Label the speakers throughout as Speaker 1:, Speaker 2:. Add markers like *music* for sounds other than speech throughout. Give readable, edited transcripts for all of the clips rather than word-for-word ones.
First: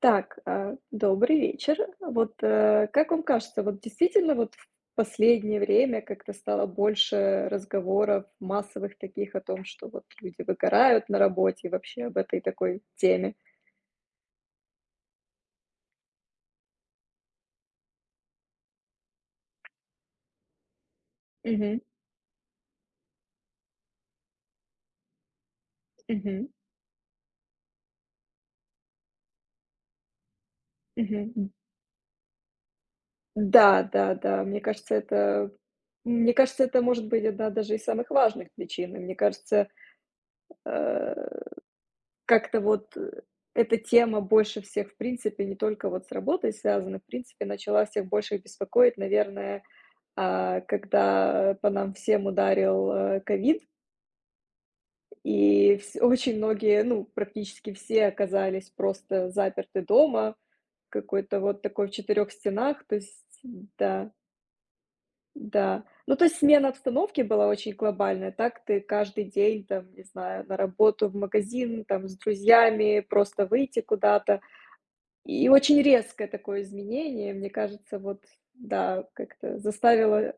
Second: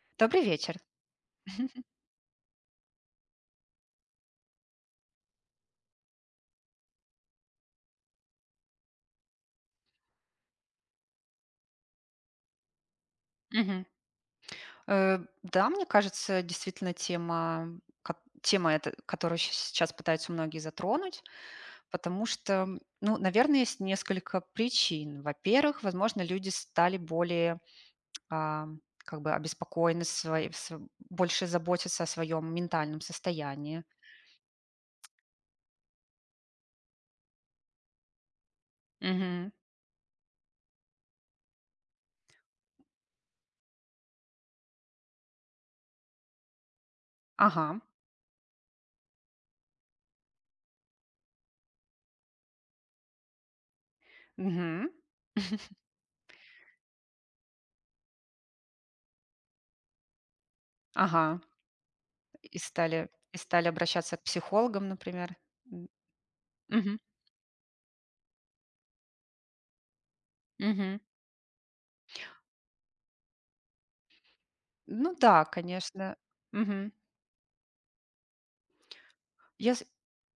Speaker 1: Так,
Speaker 2: Добрый вечер.
Speaker 1: добрый вечер. Вот, как вам кажется, вот действительно вот в последнее время как-то стало больше разговоров массовых таких о том, что вот люди выгорают на работе и вообще об этой такой теме?
Speaker 2: Мгм. Да, мне кажется, действительно тема, ко- тема эта, которую сейчас пытаются многие затронуть,
Speaker 1: Мгм,
Speaker 2: потому что, ну, наверное, есть несколько причин. Во-первых, возможно,
Speaker 1: мгм,
Speaker 2: люди стали более а, как бы обеспокоены, больше
Speaker 1: мгм.
Speaker 2: заботятся о своем ментальном
Speaker 1: Да,
Speaker 2: состоянии.
Speaker 1: да, да, мне кажется, это может быть одна даже из самых важных причин. И мне
Speaker 2: Мгм.
Speaker 1: кажется, э как-то вот, эта тема больше всех, в принципе, не только вот с работой связана, в принципе,
Speaker 2: Ага,
Speaker 1: начала всех больше беспокоить, наверное, когда по нам всем ударил, ковид,
Speaker 2: мгм,
Speaker 1: и вс очень многие, ну, практически все оказались просто заперты дома, какой-то
Speaker 2: ага.
Speaker 1: вот такой в четырех
Speaker 2: И
Speaker 1: стенах. То
Speaker 2: стали,
Speaker 1: есть
Speaker 2: и стали
Speaker 1: да,
Speaker 2: обращаться к психологам, например.
Speaker 1: да.
Speaker 2: М,
Speaker 1: Ну, то есть смена
Speaker 2: мгм.
Speaker 1: обстановки была очень глобальная. Так ты каждый день, там, не знаю, на
Speaker 2: Мгм.
Speaker 1: работу, в магазин, там, с друзьями, просто выйти куда-то.
Speaker 2: Ну да,
Speaker 1: И очень
Speaker 2: конечно.
Speaker 1: резкое такое
Speaker 2: Мгм.
Speaker 1: изменение, мне кажется, вот, да, как-то
Speaker 2: Я с
Speaker 1: заставило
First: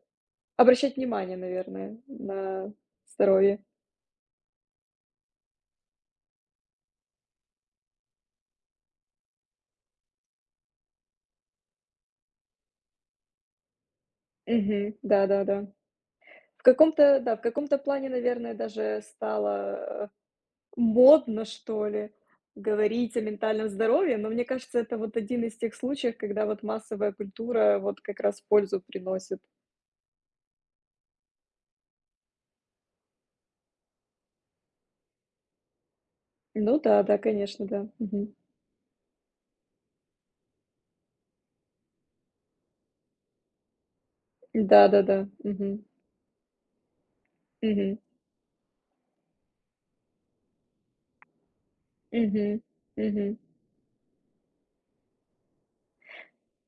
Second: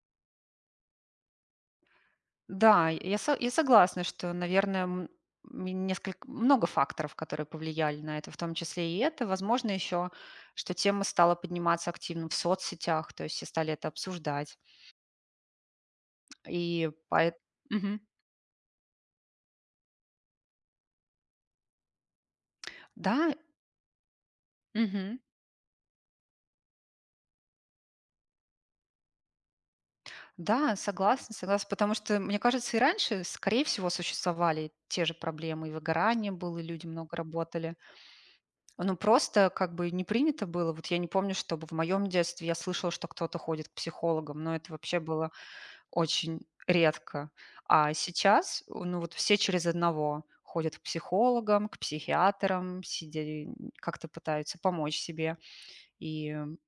Speaker 1: обращать внимание, наверное, на
Speaker 2: Да, я
Speaker 1: здоровье.
Speaker 2: согласна, что, наверное, несколько много факторов, которые повлияли на это, в том числе и это. Возможно, еще, что тема стала подниматься активно в соцсетях, то есть все стали это обсуждать.
Speaker 1: Мгм. Да-да-да. В
Speaker 2: И
Speaker 1: каком-то, да,
Speaker 2: поэтому,
Speaker 1: в каком-то плане, наверное, даже стало, модно, что ли, говорить о
Speaker 2: да,
Speaker 1: ментальном здоровье, но мне кажется, это вот
Speaker 2: мгм.
Speaker 1: один из тех случаев, когда вот массовая культура вот как раз пользу приносит.
Speaker 2: Да, согласна, согласна, потому что, мне кажется, и раньше, скорее всего, существовали те же проблемы, и выгорание было, и
Speaker 1: Ну
Speaker 2: люди
Speaker 1: да,
Speaker 2: много
Speaker 1: да, конечно,
Speaker 2: работали.
Speaker 1: да. Мгм.
Speaker 2: Ну, просто как бы не принято было. Вот я не помню, чтобы в моем детстве я слышала, что кто-то ходит к психологам, но это вообще
Speaker 1: Да-да-да.
Speaker 2: было
Speaker 1: Мгм.
Speaker 2: очень редко. А
Speaker 1: Мгм.
Speaker 2: сейчас, ну, вот все через одного ходят к психологам, к
Speaker 1: Мгм.
Speaker 2: психиатрам,
Speaker 1: Мгм.
Speaker 2: как-то пытаются помочь себе. И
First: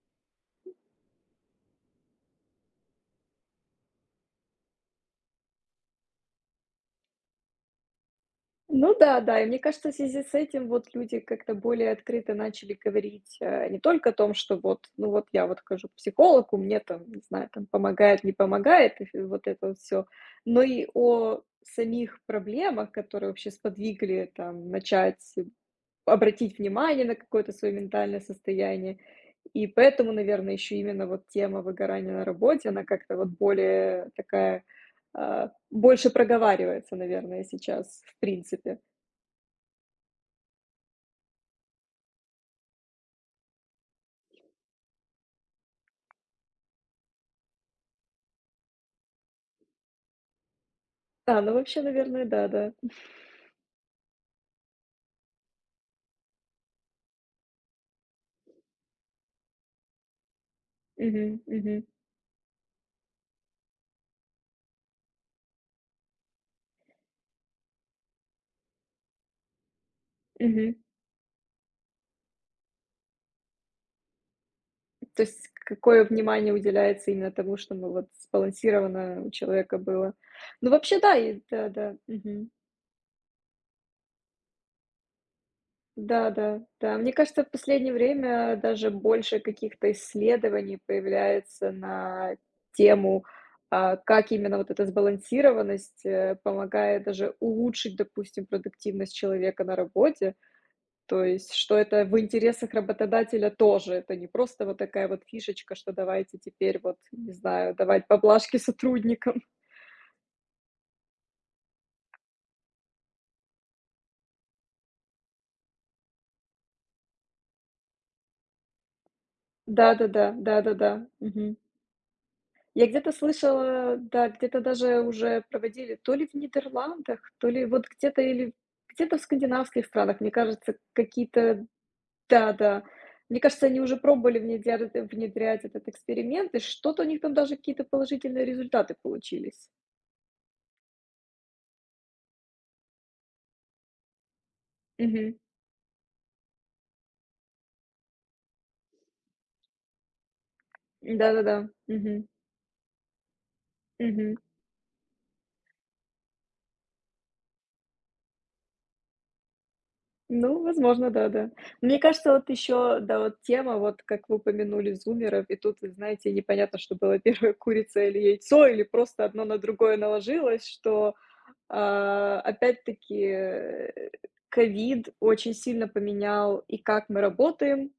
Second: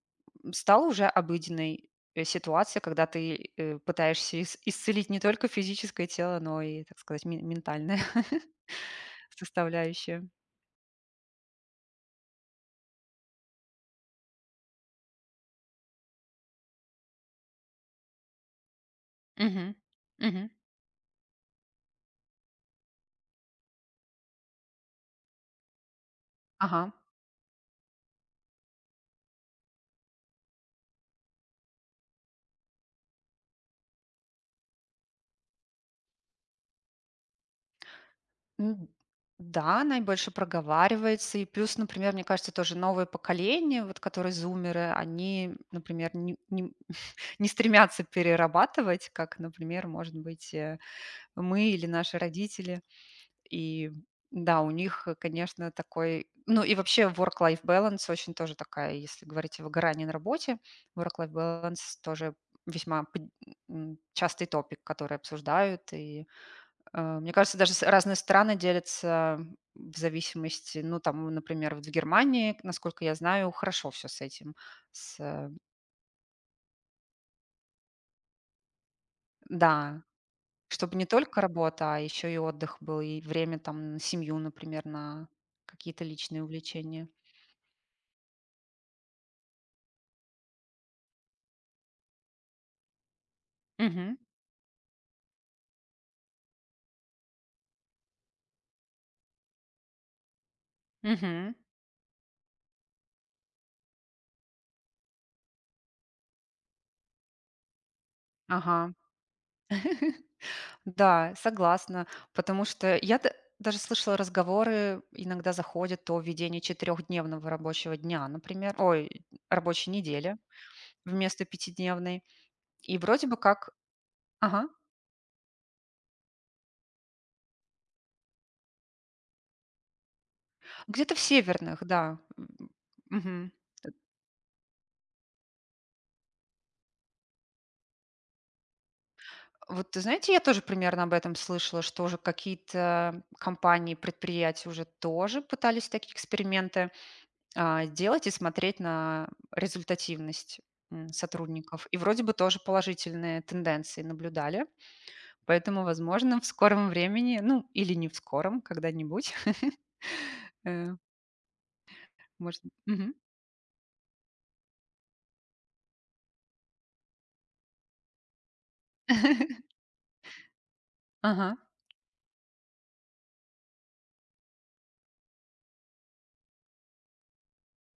Speaker 2: стала уже обыденной ситуация, когда ты пытаешься исцелить не только физическое тело, но и, так сказать, ментальное *laughs*
Speaker 1: Ну да, да. И мне кажется, в связи
Speaker 2: составляющее.
Speaker 1: с этим вот люди как-то более открыто начали говорить, не только о том, что вот, ну вот я вот хожу к психологу, мне там, не знаю, там помогает, не помогает, и вот это
Speaker 2: Мгм.
Speaker 1: вот все,
Speaker 2: Мгм.
Speaker 1: но и о самих проблемах, которые вообще сподвигли там начать обратить
Speaker 2: Ага.
Speaker 1: внимание на какое-то свое ментальное состояние. И поэтому, наверное, еще именно вот тема выгорания на работе, она как-то вот более такая, больше проговаривается, наверное, сейчас, в принципе.
Speaker 2: М, да, она и больше проговаривается. И плюс, например, мне кажется, тоже новое поколение, вот которые зумеры, они, например, *laughs* не стремятся перерабатывать, как, например, может быть,
Speaker 1: А, ну
Speaker 2: мы
Speaker 1: вообще,
Speaker 2: или наши
Speaker 1: наверное, да, да.
Speaker 2: родители. И да, у них, конечно, такой. Ну и вообще work-life balance очень тоже такая, если говорить о выгорании на работе,
Speaker 1: Мгм,
Speaker 2: work-life
Speaker 1: мгм,
Speaker 2: balance тоже весьма частый топик, который обсуждают, и мне кажется, даже с разные страны делятся в
Speaker 1: мгм.
Speaker 2: зависимости, ну, там, например, вот в Германии, насколько я знаю, хорошо все с этим. С,
Speaker 1: То есть
Speaker 2: э,
Speaker 1: какое внимание уделяется именно тому, чтобы вот сбалансировано у человека
Speaker 2: да,
Speaker 1: было. Ну
Speaker 2: чтобы
Speaker 1: вообще,
Speaker 2: не
Speaker 1: да,
Speaker 2: только
Speaker 1: и
Speaker 2: работа,
Speaker 1: да-да,
Speaker 2: а еще и
Speaker 1: мгм.
Speaker 2: отдых был, и время там на семью, например, на какие-то
Speaker 1: Да-да,
Speaker 2: личные
Speaker 1: да. Да.
Speaker 2: увлечения.
Speaker 1: Мне кажется, в последнее время даже больше каких-то исследований появляется на тему,
Speaker 2: Мгм.
Speaker 1: как именно вот эта сбалансированность, помогает даже улучшить, допустим, продуктивность человека на работе. То есть,
Speaker 2: Мгм.
Speaker 1: что это в интересах работодателя тоже. Это не просто вот такая вот фишечка, что давайте теперь вот, не знаю, давать поблажки
Speaker 2: Ага.
Speaker 1: сотрудникам.
Speaker 2: Да, согласна, потому что я, да, даже слышала разговоры, иногда заходят о введении четырехдневного рабочего дня, например, ой, рабочей
Speaker 1: Да-да-да,
Speaker 2: недели
Speaker 1: да-да-да.
Speaker 2: вместо
Speaker 1: Мгм.
Speaker 2: пятидневной.
Speaker 1: Я
Speaker 2: И
Speaker 1: где-то
Speaker 2: вроде бы как,
Speaker 1: слышала, да, где-то
Speaker 2: ага.
Speaker 1: даже уже проводили то ли в Нидерландах, то ли вот где-то или где-то в скандинавских странах, мне кажется,
Speaker 2: Где-то в
Speaker 1: какие-то,
Speaker 2: северных, да. М,
Speaker 1: да-да. Мне
Speaker 2: мгм.
Speaker 1: кажется, они
Speaker 2: Т
Speaker 1: уже пробовали внедрять этот эксперимент, и что-то у них там даже какие-то положительные результаты получились.
Speaker 2: Вот, ты знаете, я тоже примерно об этом слышала, что уже какие-то компании, предприятия уже
Speaker 1: Мгм.
Speaker 2: тоже пытались такие эксперименты, делать и смотреть на результативность,
Speaker 1: Да-да-да.
Speaker 2: сотрудников. И вроде
Speaker 1: Мгм.
Speaker 2: бы тоже положительные тенденции
Speaker 1: Мгм.
Speaker 2: наблюдали. Поэтому, возможно, в скором времени, ну, или не в скором, когда-нибудь, *laughs*
Speaker 1: Ну,
Speaker 2: э,
Speaker 1: возможно, да-да. Мне кажется, вот
Speaker 2: может,
Speaker 1: еще,
Speaker 2: мгм.
Speaker 1: да, вот тема, вот как вы упомянули зумеров, и тут, вы знаете, непонятно, что было первое, *laughs* курица или яйцо, или просто одно на
Speaker 2: *laughs*
Speaker 1: другое наложилось, что,
Speaker 2: Ага.
Speaker 1: опять-таки, ковид очень сильно поменял и как мы работаем.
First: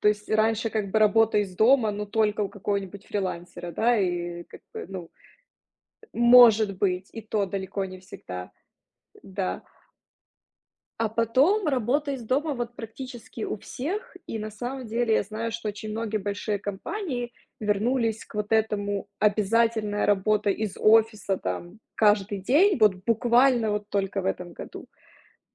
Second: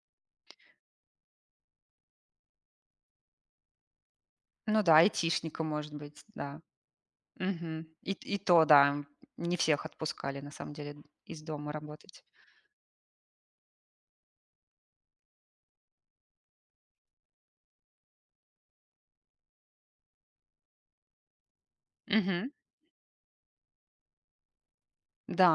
Speaker 1: То есть раньше как бы работа из дома, но только у какого-нибудь фрилансера, да, и как
Speaker 2: Ну
Speaker 1: бы,
Speaker 2: да,
Speaker 1: ну,
Speaker 2: айтишника, может быть, да.
Speaker 1: может быть, и то далеко
Speaker 2: Мгм.
Speaker 1: не
Speaker 2: И
Speaker 1: всегда,
Speaker 2: то, да, не
Speaker 1: да.
Speaker 2: всех отпускали на самом деле
Speaker 1: А
Speaker 2: из
Speaker 1: потом
Speaker 2: дома
Speaker 1: работа из
Speaker 2: работать.
Speaker 1: дома вот практически у всех. И на самом деле я знаю, что очень многие большие компании вернулись к вот этому обязательная работа из офиса там каждый
Speaker 2: Мгм.
Speaker 1: день, вот буквально вот только в этом году.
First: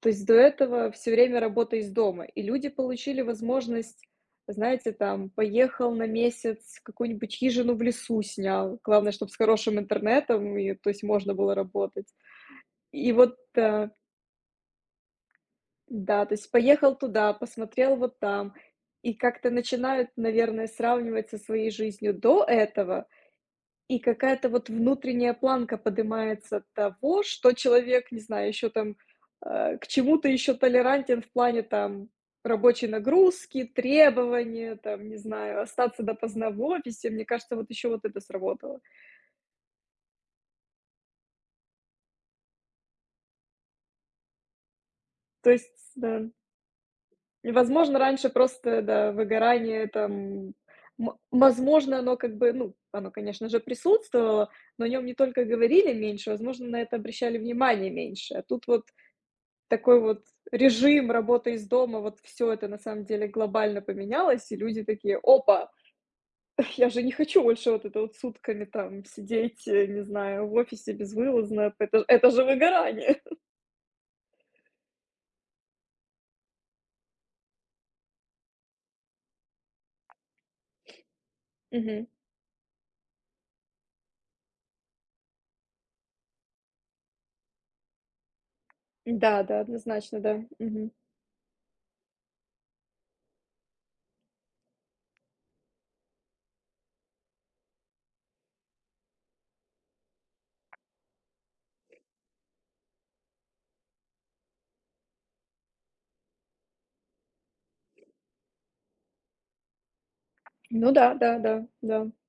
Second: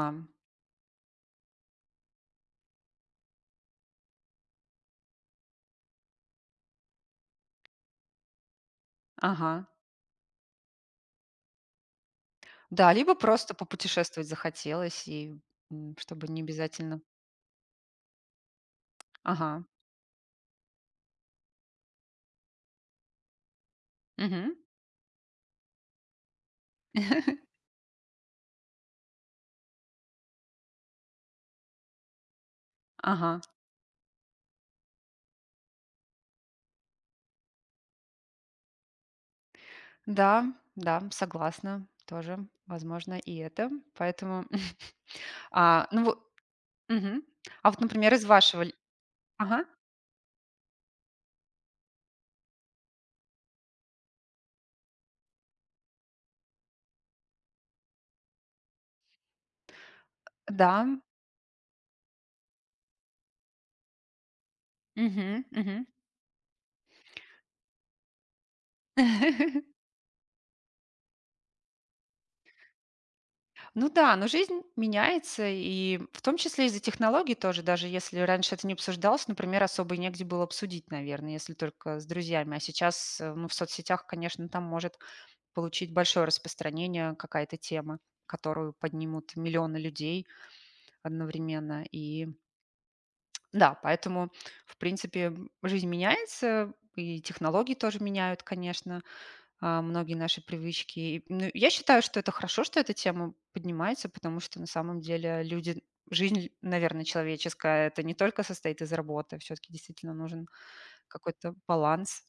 Speaker 1: То есть до этого все время работа из дома. И люди получили возможность, знаете, там, поехал на месяц, какую-нибудь хижину в лесу снял. Главное, чтобы с
Speaker 2: Ага.
Speaker 1: хорошим интернетом, и, то есть можно было работать.
Speaker 2: Да,
Speaker 1: И
Speaker 2: либо
Speaker 1: вот
Speaker 2: просто попутешествовать захотелось, и,
Speaker 1: да,
Speaker 2: чтобы
Speaker 1: то
Speaker 2: не
Speaker 1: есть поехал
Speaker 2: обязательно,
Speaker 1: туда, посмотрел вот там, и как-то
Speaker 2: ага.
Speaker 1: начинают, наверное, сравнивать со своей жизнью до этого, и какая-то
Speaker 2: Мгм.
Speaker 1: вот внутренняя планка поднимается того,
Speaker 2: *laughs*
Speaker 1: что человек, не знаю, еще там к чему-то еще толерантен в плане там рабочей
Speaker 2: Ага.
Speaker 1: нагрузки, требования, там, не знаю, остаться допоздна в офисе. Мне кажется, вот еще вот это сработало.
Speaker 2: Да, да, согласна, тоже возможно и это. Поэтому, *laughs*
Speaker 1: То есть,
Speaker 2: а, ну во
Speaker 1: да.
Speaker 2: мгм.
Speaker 1: И,
Speaker 2: А вот,
Speaker 1: возможно,
Speaker 2: например, из
Speaker 1: раньше
Speaker 2: вашего ль
Speaker 1: просто, да,
Speaker 2: ага,
Speaker 1: выгорание там, возможно, оно как бы, ну, оно, конечно же, присутствовало, но о нем не только говорили меньше, возможно, на это обращали внимание меньше. А тут вот такой вот
Speaker 2: да.
Speaker 1: режим работы из дома, вот все это на самом деле глобально поменялось, и люди такие:
Speaker 2: Мгм,
Speaker 1: "Опа,
Speaker 2: мгм.
Speaker 1: *laughs* я же не хочу больше вот это вот сутками там сидеть,
Speaker 2: *laughs*
Speaker 1: не знаю, в офисе безвылазно, это же выгорание".
Speaker 2: Ну да, но жизнь меняется, и в том числе из-за технологий тоже, даже если раньше это не обсуждалось, например, особо и негде было обсудить, наверное, если
Speaker 1: *laughs*
Speaker 2: только с
Speaker 1: Мгм.
Speaker 2: друзьями. А сейчас, ну, в соцсетях, конечно, там может получить большое распространение какая-то тема, которую поднимут
Speaker 1: Да, да,
Speaker 2: миллионы
Speaker 1: однозначно,
Speaker 2: людей
Speaker 1: да. Мгм.
Speaker 2: одновременно. И да, поэтому, в принципе, жизнь меняется, и технологии тоже меняют, конечно, многие наши привычки. И, ну, я считаю, что это хорошо, что эта тема поднимается, потому что на самом деле люди, жизнь, наверное, человеческая, это не только состоит из работы, все-таки действительно нужен
Speaker 1: Ну да, да,
Speaker 2: какой-то
Speaker 1: да, да.
Speaker 2: баланс.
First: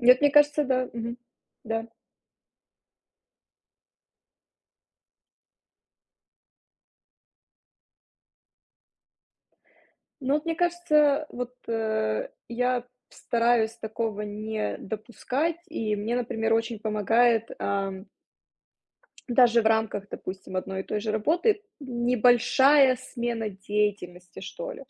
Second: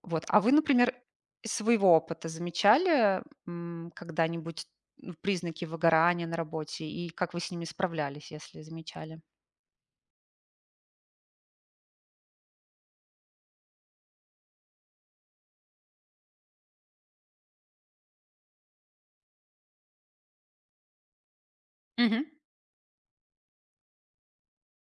Speaker 1: Нет,
Speaker 2: Вот.
Speaker 1: мне
Speaker 2: А вы,
Speaker 1: кажется, да.
Speaker 2: например,
Speaker 1: Мгм.
Speaker 2: из
Speaker 1: Да.
Speaker 2: своего опыта замечали, когда-нибудь, ну, признаки выгорания на работе и как вы с ними справлялись, если замечали?
Speaker 1: Ну, вот мне кажется, вот, я стараюсь такого не допускать, и мне, например, очень помогает, даже в рамках, допустим, одной и той же работы
Speaker 2: Мгм.
Speaker 1: небольшая смена деятельности, что ли.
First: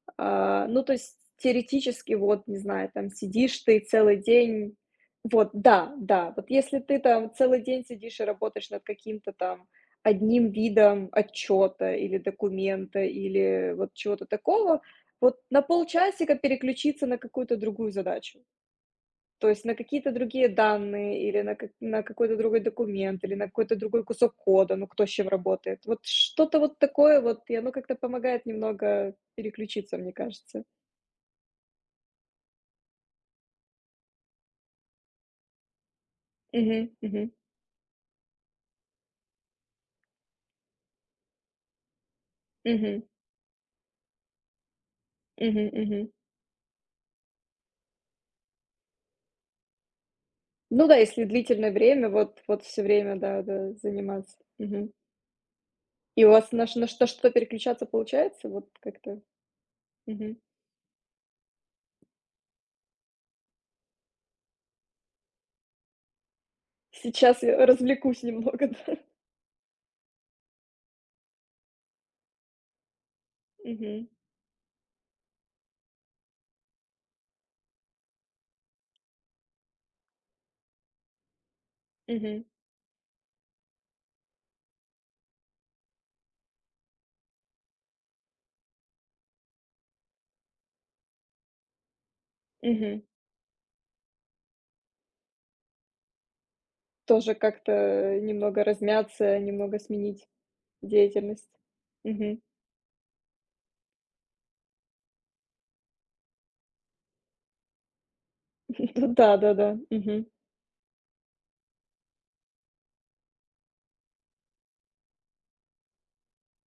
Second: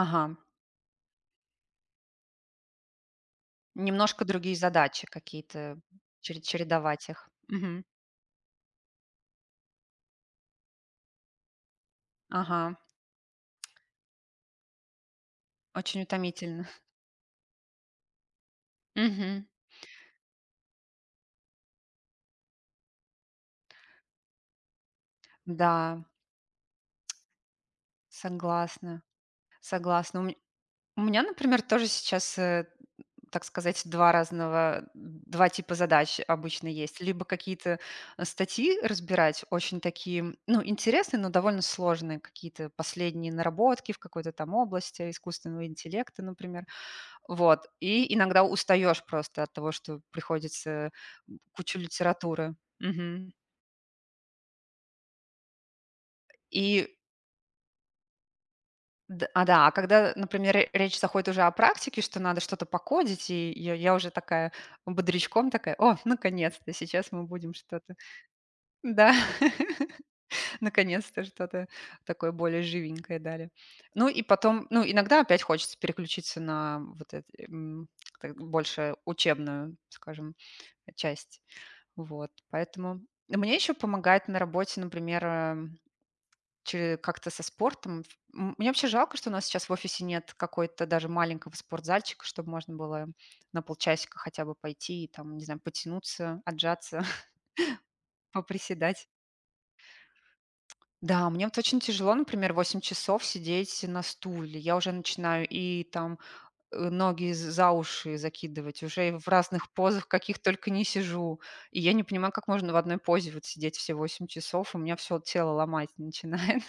Speaker 2: Ага.
Speaker 1: А, ну, то есть теоретически, вот, не знаю, там сидишь ты целый
Speaker 2: Немножко другие
Speaker 1: день.
Speaker 2: задачи
Speaker 1: Вот,
Speaker 2: какие-то,
Speaker 1: да, да. Вот если ты
Speaker 2: чередовать их.
Speaker 1: там целый
Speaker 2: Мгм.
Speaker 1: день сидишь и работаешь над каким-то там одним видом отчета или
Speaker 2: Ага.
Speaker 1: документа, или вот чего-то такого, вот на
Speaker 2: Очень
Speaker 1: полчасика
Speaker 2: утомительно.
Speaker 1: переключиться на какую-то другую задачу.
Speaker 2: Мгм.
Speaker 1: То есть на какие-то другие данные, или на какой-то другой документ, или на какой-то другой кусок кода, ну кто с чем работает. Вот
Speaker 2: Да,
Speaker 1: что-то вот такое вот, и оно как-то помогает
Speaker 2: согласна,
Speaker 1: немного переключиться, мне
Speaker 2: согласна. У ме
Speaker 1: кажется.
Speaker 2: у меня, например, тоже сейчас, так сказать, 2 разного 2 типа задач обычно
Speaker 1: Мгм,
Speaker 2: есть. Либо
Speaker 1: мгм,
Speaker 2: какие-то, статьи разбирать очень такие, ну, интересные, но довольно сложные, какие-то
Speaker 1: мгм,
Speaker 2: последние наработки в какой-то там области искусственного
Speaker 1: мгм, мгм.
Speaker 2: интеллекта, например. Вот, и иногда устаешь просто от того, что
Speaker 1: Ну
Speaker 2: приходится,
Speaker 1: да, если длительное
Speaker 2: кучу
Speaker 1: время, вот
Speaker 2: литературы.
Speaker 1: вот все время,
Speaker 2: Мгм.
Speaker 1: да, да, заниматься. Мгм. И у вас на ш
Speaker 2: И
Speaker 1: на что что переключаться получается? Вот как-то?
Speaker 2: Да, а когда,
Speaker 1: Мгм.
Speaker 2: например, ре речь заходит уже о практике, что надо что-то покодить, и я уже такая бодрячком такая: "О, наконец-то, сейчас мы
Speaker 1: Сейчас
Speaker 2: будем
Speaker 1: я
Speaker 2: что-то."
Speaker 1: развлекусь немного, *laughs* да.
Speaker 2: Да, *laughs* наконец-то что-то такое более живенькое дали.
Speaker 1: Мгм,
Speaker 2: Ну и потом, ну, иногда опять хочется переключиться на как больше учебную, скажем, часть. Вот,
Speaker 1: мгм,
Speaker 2: поэтому мне еще помогает на работе, например, э Че как-то со спортом. Мне вообще жалко, что у нас сейчас в офисе нет какой-то даже маленького спортзальчика, чтобы можно
Speaker 1: мгм.
Speaker 2: было на полчасика хотя бы пойти и там, не знаю, потянуться, отжаться, *laughs*
Speaker 1: Тоже как-то немного
Speaker 2: поприседать.
Speaker 1: размяться, немного сменить
Speaker 2: Да, мне
Speaker 1: деятельность.
Speaker 2: вот очень тяжело,
Speaker 1: Мгм.
Speaker 2: например, 8 часов сидеть на стуле. Я уже начинаю и там, ноги з за уши закидывать, уже и
Speaker 1: *laughs*
Speaker 2: в разных
Speaker 1: Да-да-да.
Speaker 2: позах,
Speaker 1: Мгм.
Speaker 2: каких только не сижу. И я не понимаю, как можно в одной позе вот сидеть все 8 часов. У меня все тело ломать начинает.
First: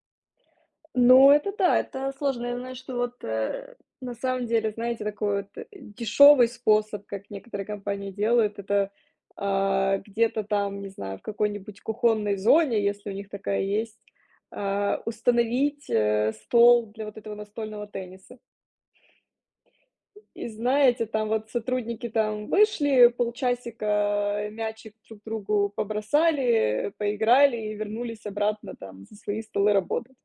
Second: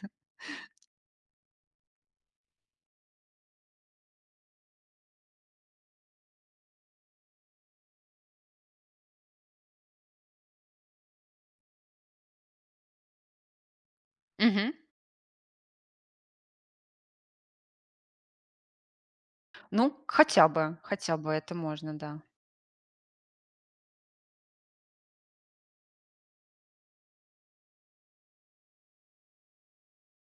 Speaker 1: Ну, это да, это сложно. Я знаю, что вот, на самом деле, знаете, такой вот, дешевый способ, как некоторые компании делают, это, где-то там, не знаю, в какой-нибудь кухонной зоне, если у них такая есть,
Speaker 2: *laughs*
Speaker 1: установить, стол для вот этого настольного тенниса.
Speaker 2: Ну,
Speaker 1: И знаете,
Speaker 2: хотя
Speaker 1: там
Speaker 2: бы
Speaker 1: вот
Speaker 2: это можно,
Speaker 1: сотрудники
Speaker 2: да.
Speaker 1: там вышли, полчасика мячик друг другу побросали, поиграли и вернулись обратно там за свои столы работать.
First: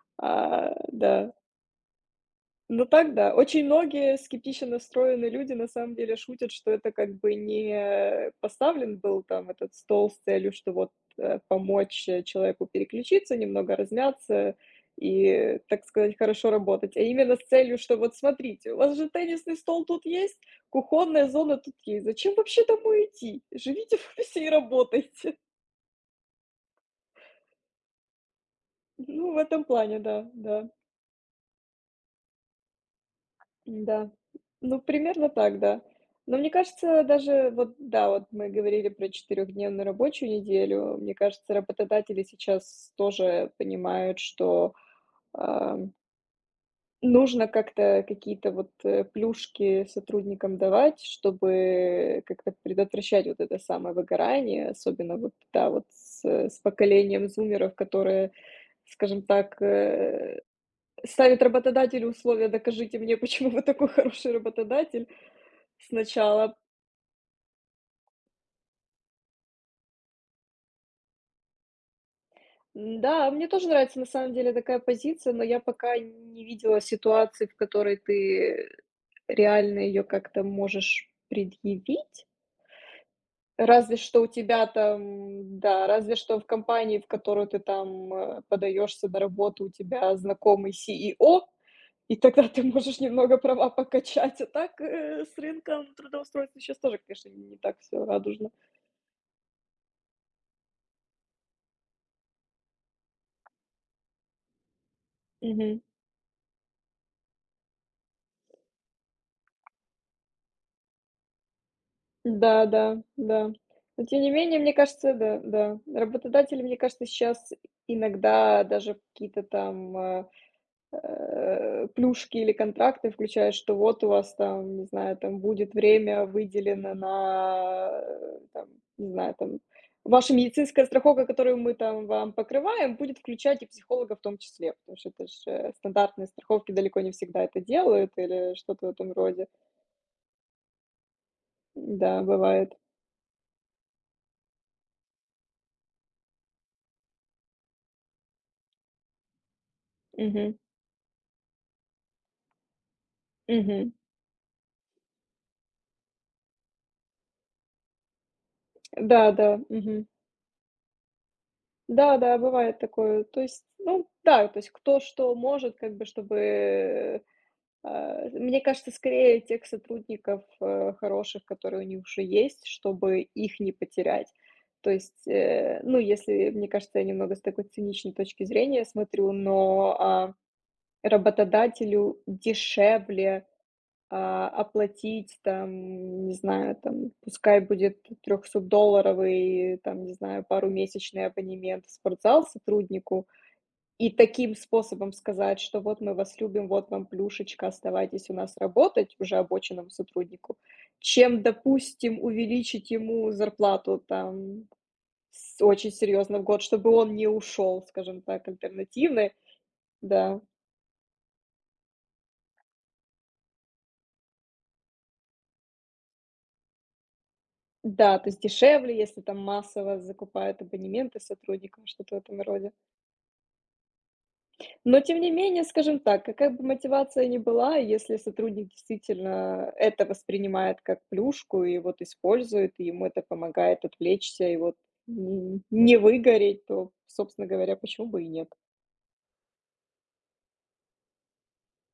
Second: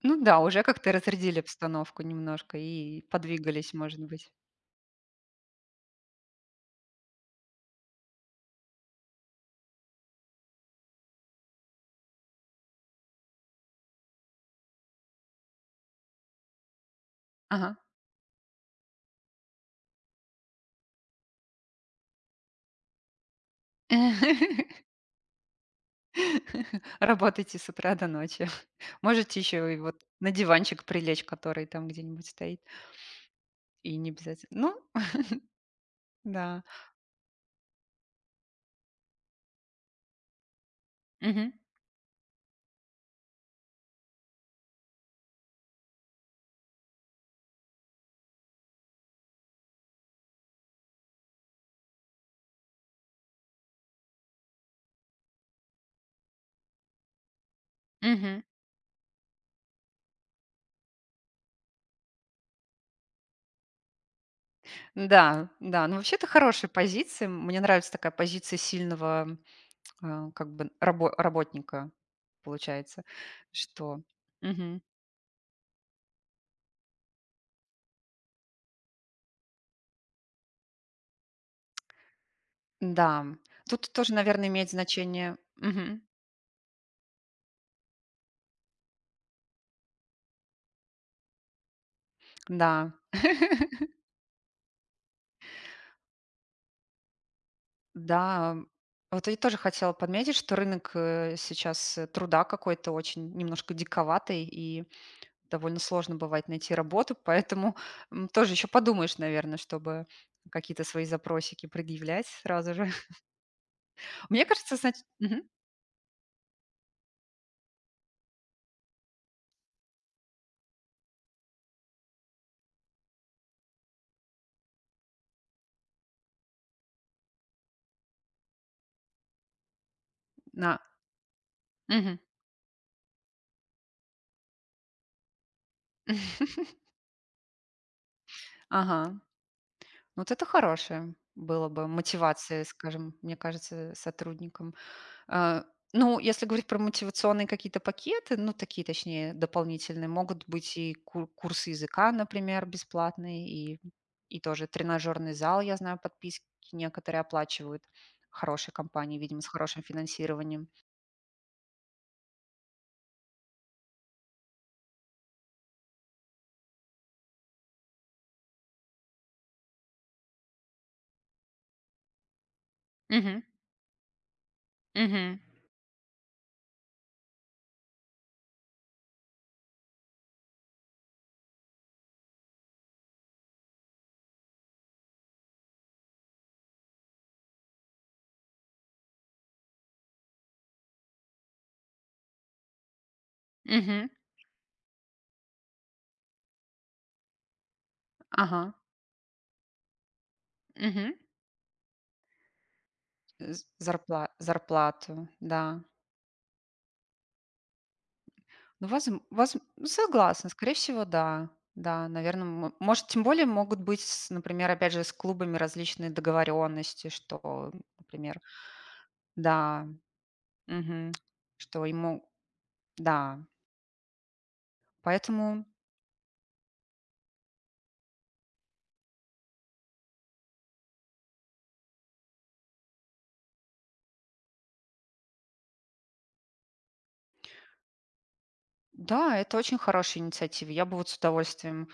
Speaker 2: Ну да, уже
Speaker 1: А,
Speaker 2: как-то
Speaker 1: да.
Speaker 2: разрядили обстановку немножко
Speaker 1: Ну
Speaker 2: и
Speaker 1: так да. Очень
Speaker 2: подвигались, может
Speaker 1: многие
Speaker 2: быть.
Speaker 1: скептично настроенные люди на самом деле шутят, что это как бы не поставлен был там этот стол с целью, что вот помочь человеку переключиться, немного размяться и, так сказать, хорошо работать, а именно с
Speaker 2: Ага.
Speaker 1: целью, что вот смотрите, у вас же теннисный стол тут есть, кухонная зона тут есть, зачем вообще домой идти? Живите *laughs* в офисе и
Speaker 2: *laughs*
Speaker 1: работайте. *laughs*
Speaker 2: Работайте с утра до ночи. *laughs*
Speaker 1: Ну, в
Speaker 2: Можете
Speaker 1: этом
Speaker 2: еще и вот
Speaker 1: плане,
Speaker 2: на
Speaker 1: да, да.
Speaker 2: диванчик прилечь, который там где-нибудь стоит, и не
Speaker 1: Да.
Speaker 2: обязательно.
Speaker 1: Ну,
Speaker 2: Ну, *laughs*
Speaker 1: примерно так, да. Но мне
Speaker 2: да.
Speaker 1: кажется, даже вот, да, вот мы говорили про четырехдневную рабочую неделю. Мне
Speaker 2: Мгм.
Speaker 1: кажется, работодатели сейчас тоже понимают, что, а, нужно как-то какие-то вот, плюшки сотрудникам давать, чтобы как-то предотвращать вот это самое выгорание. Особенно вот, да, вот с поколением зумеров, которые,
Speaker 2: Мгм.
Speaker 1: скажем так, ставят работодателю условия: "Докажите мне, *laughs* почему вы такой хороший работодатель".
Speaker 2: Да, да. Ну, вообще, то
Speaker 1: Сначала.
Speaker 2: хорошая позиция. Мне нравится такая позиция сильного, как бы работника, получается,
Speaker 1: Да мне тоже нравится
Speaker 2: что
Speaker 1: на самом деле такая
Speaker 2: мгм.
Speaker 1: позиция, но я пока не видела ситуации, в которой ты реально ее как-то можешь предъявить.
Speaker 2: Да, тут
Speaker 1: Разве
Speaker 2: тоже,
Speaker 1: что у
Speaker 2: наверное,
Speaker 1: тебя
Speaker 2: имеет значение.
Speaker 1: там, да,
Speaker 2: Мгм.
Speaker 1: разве что в компании, в которую ты там, подаёшься на работу, у тебя знакомый CEO, и тогда ты
Speaker 2: Да,
Speaker 1: можешь немного права покачать. А так, с рынком трудоустройства сейчас тоже, конечно, не так все радужно.
Speaker 2: да. Вот я тоже хотела подметить, что рынок сейчас труда какой-то очень немножко диковатый, и довольно сложно бывает найти работу, поэтому тоже еще подумаешь, наверное, чтобы какие-то свои запросики предъявлять
Speaker 1: Да,
Speaker 2: сразу же.
Speaker 1: да,
Speaker 2: *laughs*
Speaker 1: да. Но тем не
Speaker 2: Мне
Speaker 1: менее, мне
Speaker 2: кажется, значит.
Speaker 1: кажется, да, да. Работодатели, мне кажется, сейчас иногда даже какие-то там плюшки или контракты включают, что вот у вас там, не знаю, там будет время выделено на, там, не знаю, там, ваша
Speaker 2: На.
Speaker 1: медицинская страховка, которую мы там
Speaker 2: Мгм.
Speaker 1: вам покрываем, будет включать и психолога в том числе, потому что это же стандартные
Speaker 2: *laughs*
Speaker 1: страховки далеко не всегда это делают или что-то в этом
Speaker 2: Ага.
Speaker 1: роде.
Speaker 2: Вот это хорошее было бы
Speaker 1: Да,
Speaker 2: мотивация,
Speaker 1: бывает.
Speaker 2: скажем, мне кажется, сотрудникам. Э, ну, если говорить про мотивационные какие-то пакеты, ну, такие, точнее, дополнительные, могут
Speaker 1: Мгм.
Speaker 2: быть и курсы языка, например, бесплатные, и,
Speaker 1: Мгм.
Speaker 2: тоже тренажерный зал, я знаю, подписки некоторые оплачивают. Хорошие компании,
Speaker 1: Да,
Speaker 2: видимо, с
Speaker 1: да,
Speaker 2: хорошим
Speaker 1: мгм.
Speaker 2: финансированием.
Speaker 1: Да, да, бывает такое. То есть, ну да, то есть кто что может, как бы, чтобы, мне кажется, скорее тех сотрудников, хороших, которые у них уже есть, чтобы
Speaker 2: Мгм.
Speaker 1: их не потерять. То есть,
Speaker 2: Мгм.
Speaker 1: ну, если, мне кажется, я немного с такой циничной точки зрения смотрю, но, работодателю дешевле оплатить там, не знаю, там, пускай будет трехсотдолларовый, там, не знаю, парумесячный абонемент в спортзал сотруднику,
Speaker 2: Мгм.
Speaker 1: и таким способом сказать, что вот мы вас любим, вот вам плюшечка, оставайтесь у нас
Speaker 2: Ага.
Speaker 1: работать уже обоченному сотруднику,
Speaker 2: Мгм.
Speaker 1: чем, допустим, увеличить ему зарплату там
Speaker 2: Зарплату, да.
Speaker 1: очень серьезно в год, чтобы он не ушел, скажем так,
Speaker 2: Ну, возм
Speaker 1: альтернативной,
Speaker 2: возм ну,
Speaker 1: да.
Speaker 2: согласна, скорее всего, да. Да, наверное, может, тем более могут быть, с например, опять же, с клубами различные договоренности, что,
Speaker 1: Да, то
Speaker 2: например,
Speaker 1: есть дешевле, если там
Speaker 2: да,
Speaker 1: массово закупают
Speaker 2: мгм,
Speaker 1: абонементы
Speaker 2: что
Speaker 1: сотрудникам, что-то в
Speaker 2: ему,
Speaker 1: этом роде.
Speaker 2: да,
Speaker 1: Но тем не
Speaker 2: поэтому
Speaker 1: менее, скажем так, какая бы мотивация ни была, если сотрудник действительно это воспринимает как плюшку и вот использует, и ему это помогает отвлечься и вот не выгореть, то, собственно говоря, почему бы и нет?
Speaker 2: да, это очень хорошая инициатива. Я бы вот с удовольствием,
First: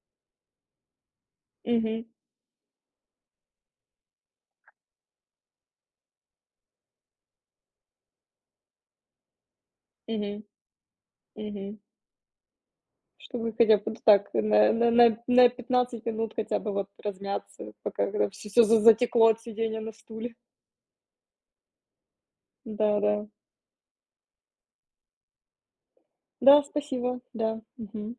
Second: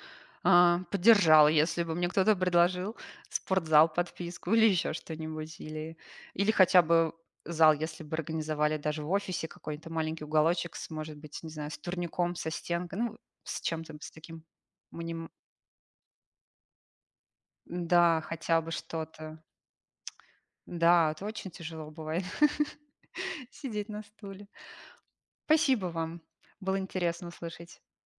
Speaker 2: поддержала, если бы
Speaker 1: Мгм.
Speaker 2: мне кто-то предложил спортзал, подписку или еще что-нибудь. Или, хотя бы зал, если бы организовали даже в офисе какой-то маленький
Speaker 1: Мгм.
Speaker 2: уголочек с, может быть, не знаю,
Speaker 1: Мгм.
Speaker 2: с турником, со стенкой, ну,
Speaker 1: Чтобы
Speaker 2: с
Speaker 1: хотя бы
Speaker 2: чем-то,
Speaker 1: вот
Speaker 2: с
Speaker 1: так
Speaker 2: таким.
Speaker 1: на, на, на,
Speaker 2: миним-
Speaker 1: на 15 минут хотя бы вот размяться, пока
Speaker 2: Да,
Speaker 1: все,
Speaker 2: хотя
Speaker 1: все
Speaker 2: бы
Speaker 1: затекло от
Speaker 2: что-то.
Speaker 1: сидения на стуле.
Speaker 2: Да, это очень тяжело бывает
Speaker 1: Да, да.
Speaker 2: *laughs* сидеть на стуле. Спасибо вам.
Speaker 1: Да,
Speaker 2: Было
Speaker 1: спасибо,
Speaker 2: интересно
Speaker 1: да,
Speaker 2: услышать.
Speaker 1: мгм.